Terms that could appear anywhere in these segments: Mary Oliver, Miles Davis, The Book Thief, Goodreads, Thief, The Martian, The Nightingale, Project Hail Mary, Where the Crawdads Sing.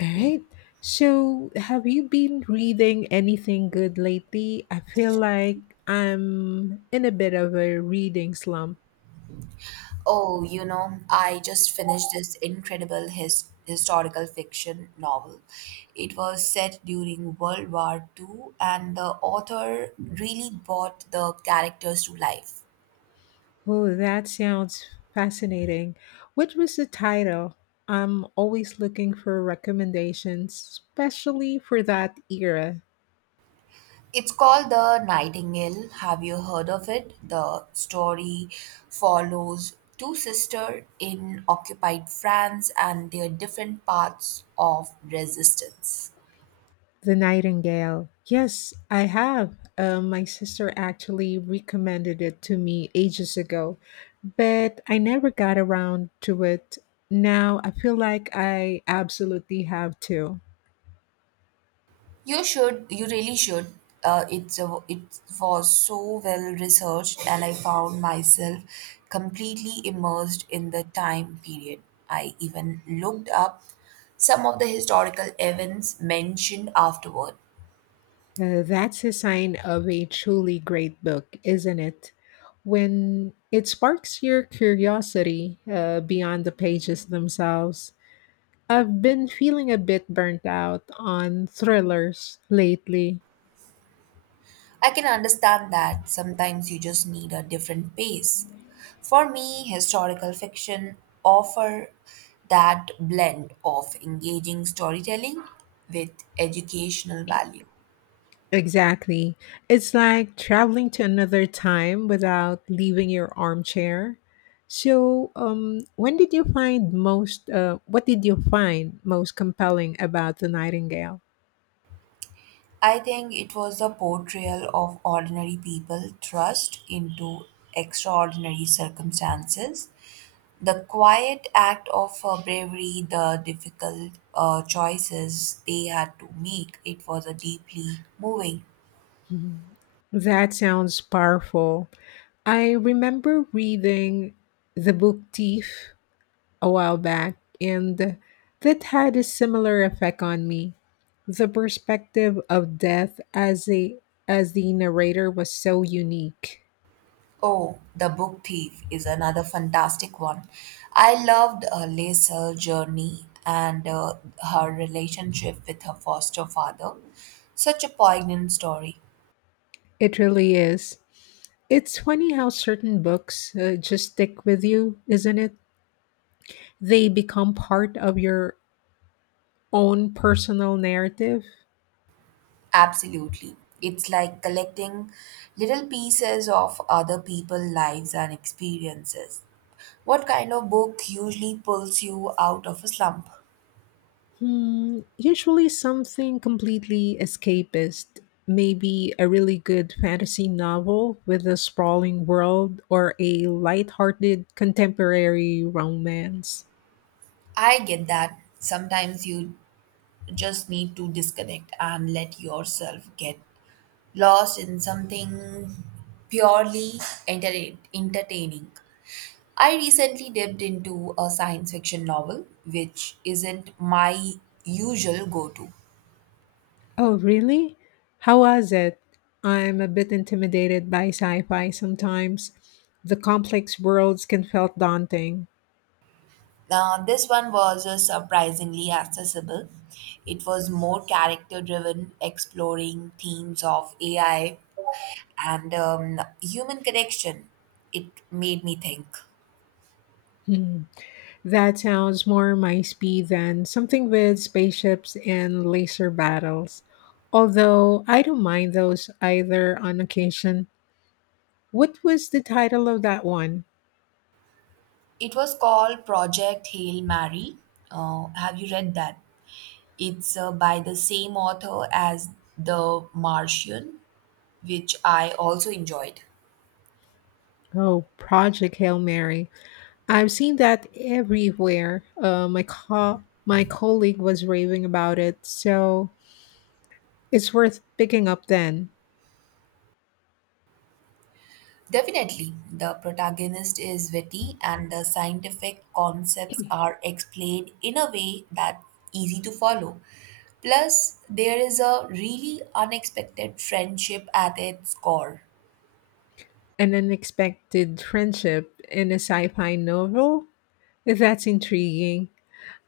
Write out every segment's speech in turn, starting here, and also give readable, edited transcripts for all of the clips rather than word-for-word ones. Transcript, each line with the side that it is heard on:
left: All right. So, have you been reading anything good lately? I feel like I'm in a bit of a reading slump.
right: Oh, you know, I just finished this incredible historical fiction novel. It was set during World War Two, and the author really brought the characters to life.
left: Oh, that sounds fascinating. What was the title? I'm always looking for recommendations, especially for that era.
right: It's called The Nightingale. Have you heard of it? The story follows two sisters in occupied France and their different paths of resistance.
left: The Nightingale. Yes, I have. My sister actually recommended it to me ages ago, but I never got around to it. Now I feel like I absolutely have to.
right: You should. You really should. It was so well researched, and I found myself completely immersed in the time period. I even looked up some of the historical events mentioned afterward.
left: That's a sign of a truly great book, isn't it? When it sparks your curiosity beyond the pages themselves. I've been feeling a bit burnt out on thrillers lately.
right: I can understand that sometimes you just need a different pace. For me, historical fiction offer that blend of engaging storytelling with educational value.
left: Exactly. It's like traveling to another time without leaving your armchair. So, when did you find most, what did you find most compelling about the Nightingale?
right: I think it was the portrayal of ordinary people thrust into extraordinary circumstances, the quiet act of bravery, the difficult choices they had to make. It was a deeply moving.
left: Mhm. That sounds powerful. I remember reading the book Thief a while back, and that had a similar effect on me. The perspective of death as a as the narrator was so unique.
right: Oh, The Book Thief is another fantastic one. I loved Lace journey and her relationship with her foster father. Such a poignant story.
left: It really is. It's funny how certain books just stick with you, isn't it? They become part of your own personal narrative.
right: Absolutely. It's like collecting little pieces of other people's lives and experiences. What kind of book usually pulls you out of a slump?
left: Hmm, usually something completely escapist. Maybe a really good fantasy novel with a sprawling world or a light-hearted contemporary romance.
right: I get that. Sometimes you just need to disconnect and let yourself get lost in something purely entertaining. I recently dipped into a science fiction novel, which isn't my usual go to.
left: Oh, really? How was it? I'm a bit intimidated by sci fi sometimes. The complex worlds can feel daunting.
right: Now, this one was surprisingly accessible. It was more character driven, exploring themes of AI and human connection. It made me think.
left: Hmm. That sounds more my speed than something with spaceships and laser battles. Although I don't mind those either on occasion. What was the title of that one?
right: It was called Project Hail Mary. Have you read that? It's by the same author as The Martian, which I also enjoyed.
left: Oh, Project Hail Mary. I've seen that everywhere. My colleague was raving about it. So it's worth picking up then.
right: Definitely, the protagonist is witty and the scientific concepts are explained in a way that's easy to follow. Plus, there is a really unexpected friendship at its core.
left: An unexpected friendship in a sci-fi novel? That's intriguing.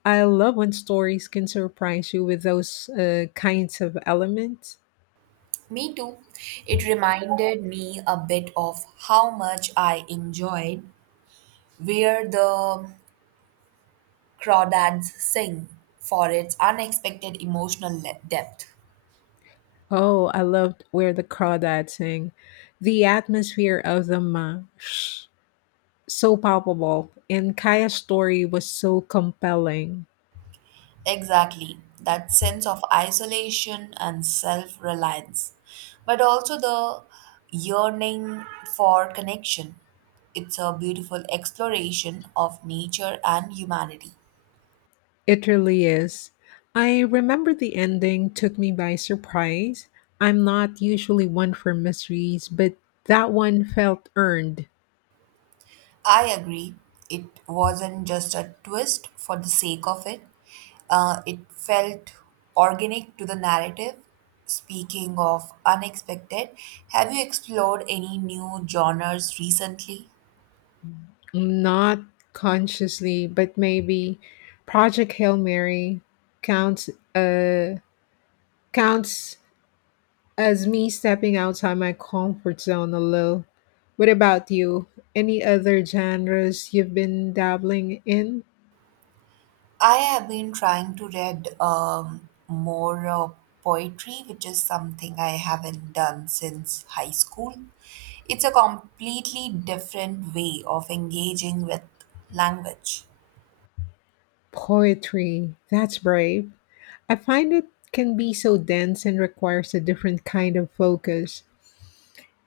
left: I love when stories can surprise you with those kinds of elements.
right: Me too. It reminded me a bit of how much I enjoyed where the crawdads sing for its unexpected emotional depth.
left: Oh, I loved Where the Crawdads Sing. The atmosphere of the marsh so palpable, and Kaya's story was so compelling.
right: Exactly, that sense of isolation and self reliance, but also the yearning for connection. It's a beautiful exploration of nature and humanity.
left: It really is. I remember the ending took me by surprise. I'm not usually one for mysteries, but that one felt earned.
right: I agree, it wasn't just a twist for the sake of it, it felt organic to the narrative. Speaking of unexpected, have you explored any new genres recently?
left: Not consciously, but maybe Project Hail Mary counts uh counts as me stepping outside my comfort zone a little. What about you? Any other genres you've been dabbling in?
right: I have been trying to read more poetry, which is something I haven't done since high school. It's a completely different way of engaging with language.
left: Poetry. That's brave. I find it can be so dense and requires a different kind of focus.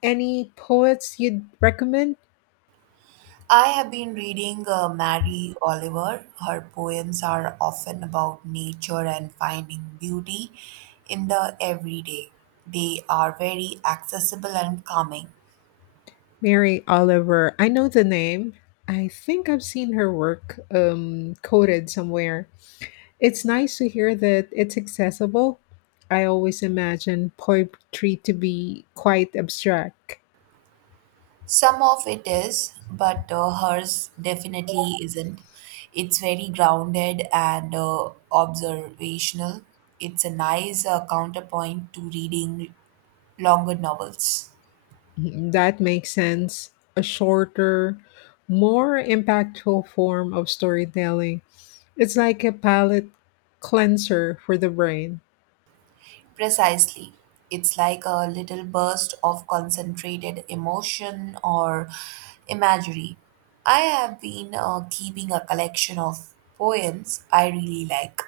left: Any poets you'd recommend?
right: I have been reading Mary Oliver. Her poems are often about nature and finding beauty in the everyday. They are very accessible and calming.
left: Mary Oliver. I know the name. I think I've seen her work quoted somewhere. It's nice to hear that it's accessible. I always imagine poetry to be quite abstract.
right: Some of it is, but hers definitely isn't. It's very grounded and observational. It's a nice counterpoint to reading longer novels.
left: Mhm, that makes sense. A shorter, more impactful form of storytelling. It's like a palate cleanser for the brain.
right: Precisely. It's like a little burst of concentrated emotion or imagery. I have been keeping a collection of poems I really like.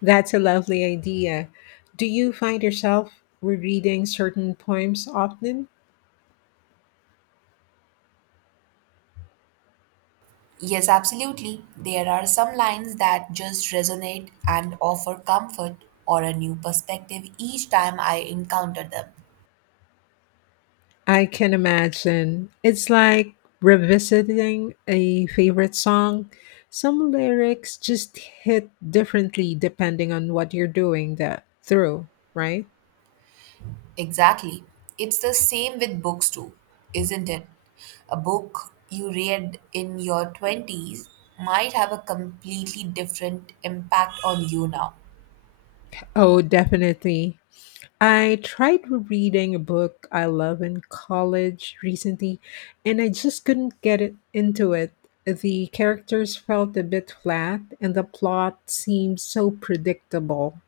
left: That's a lovely idea. Do you find yourself rereading certain poems often?
right: Yes, absolutely. There are some lines that just resonate and offer comfort or a new perspective each time I encounter them.
left: I can imagine. It's like revisiting a favorite song. Some lyrics just hit differently depending on what you're doing that through, right?
right: Exactly. It's the same with books, too, isn't it? A book you read in your 20s might have a completely different impact on you now.
left: Oh, definitely. I tried reading a book I love in college recently, and I just couldn't get it into it. The characters felt a bit flat, and the plot seemed so predictable.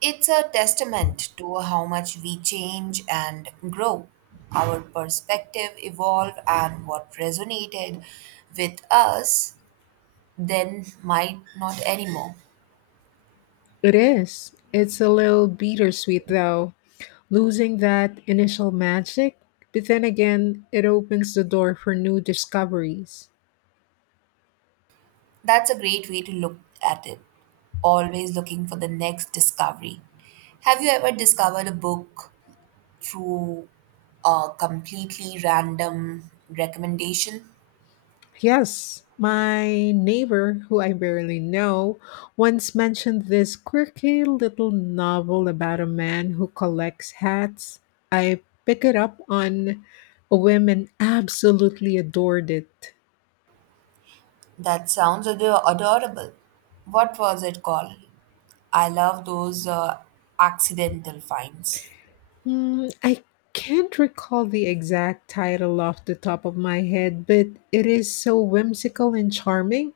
right: It's a testament to how much we change and grow. Our perspective evolve and what resonated with us then might not anymore.
left: It is. It's a little bittersweet, though, losing that initial magic. But then again, it opens the door for new discoveries.
right: That's a great way to look at it. Always looking for the next discovery. Have you ever discovered a book through a completely random recommendation?
left: Yes, my neighbor, who I barely know, once mentioned this quirky little novel about a man who collects hats. I picked it up on a whim and absolutely adored it.
right: That sounds adorable. What was it called? I love those accidental finds.
left: Hmm, I can't recall the exact title off the top of my head, but it is so whimsical and charming.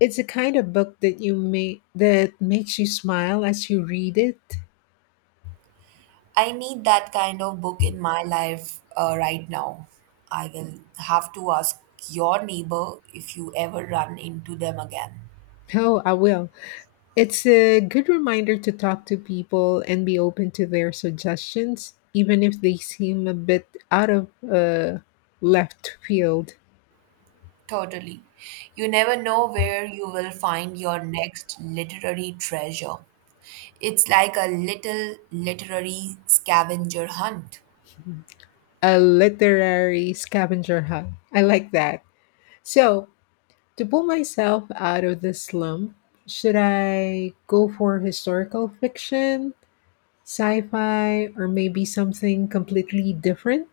left: It's a kind of book that makes you smile as you read it.
right: I need that kind of book in my life right now. I will have to ask your neighbor if you ever run into them again.
left: Oh, I will. It's a good reminder to talk to people and be open to their suggestions, even if they seem a bit out of left field.
right: Totally. You never know where you will find your next literary treasure. It's like a little literary scavenger hunt.
left: A literary scavenger hunt. I like that. So, to pull myself out of the slump, should I go for historical fiction, sci fi, or maybe something completely different?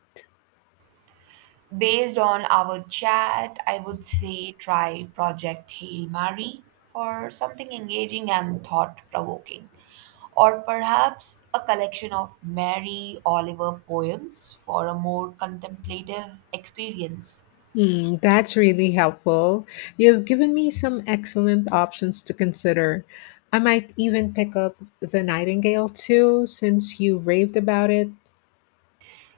right: Based on our chat, I would say try Project Hail Mary for something engaging and thought provoking, or perhaps a collection of Mary Oliver poems for a more contemplative experience.
left: Mm, that's really helpful. You've given me some excellent options to consider. I might even pick up The Nightingale too, since you raved about it.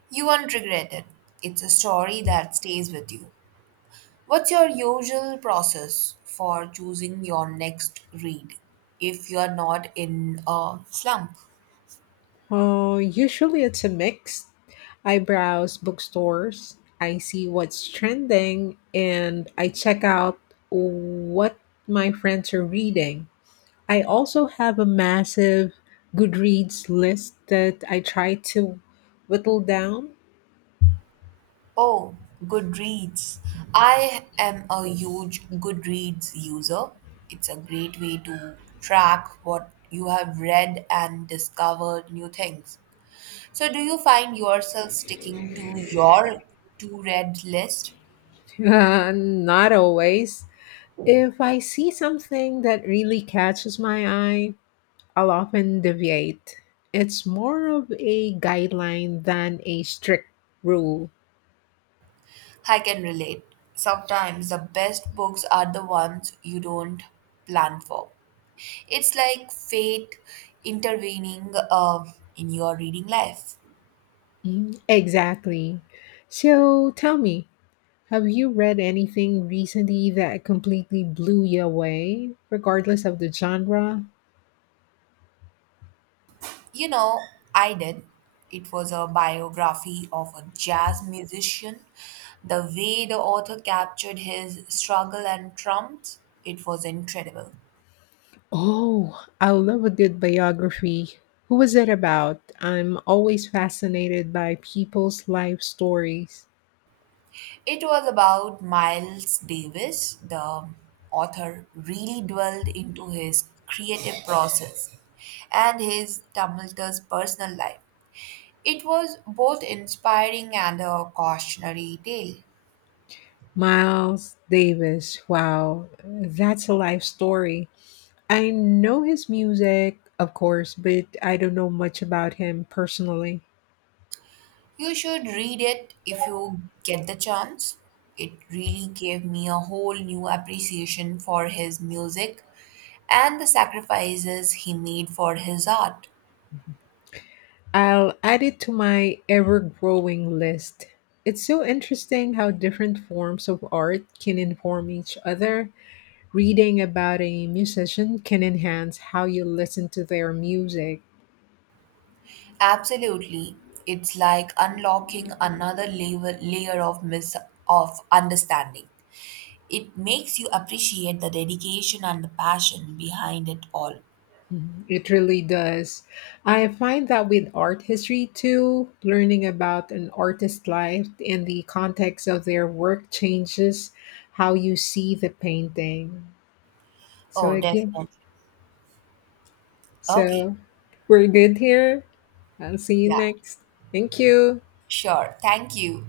right: You won't regret it. It's a story that stays with you. What's your usual process for choosing your next read if you're not in a slump?
left: Oh, usually it's a mix. I browse bookstores, I see what's trending, and I check out what my friends are reading. I also have a massive Goodreads list that I try to whittle down.
right: Oh, Goodreads. I am a huge Goodreads user. It's a great way to track what you have read and discover new things. So, do you find yourself sticking to your to read list?
left: Not always. If I see something that really catches my eye, I'll often deviate. It's more of a guideline than a strict rule.
right: I can relate. Sometimes the best books are the ones you don't plan for. It's like fate intervening in your reading life.
left: Mm, exactly. So tell me, have you read anything recently that completely blew you away, regardless of the genre?
right: You know, I did. It was a biography of a jazz musician. The way the author captured his struggle and triumphs, it was incredible.
left: Oh, I love a good biography. Who was it about? I'm always fascinated by people's life stories.
right: It was about Miles Davis. The author really dwelled into his creative process and his tumultuous personal life. It was both inspiring and a cautionary tale.
left: Miles Davis. Wow, that's a life story. I know his music, of course, but I don't know much about him personally.
right: You should read it if you get the chance. It really gave me a whole new appreciation for his music and the sacrifices he made for his art.
left: I'll add it to my ever growing list. It's so interesting how different forms of art can inform each other. Reading about a musician can enhance how you listen to their music.
right: Absolutely. It's like unlocking another layer of understanding. It makes you appreciate the dedication and the passion behind it all.
left: Mhm. It really does. I find that with art history too, learning about an artist's life and the context of their work changes how you see the painting. So
right: Oh,
left: again,
right: definitely. Okay.
left: So we're good here. I'll see you
right: Yeah.
left: next. Thank you.
right: Sure. Thank you.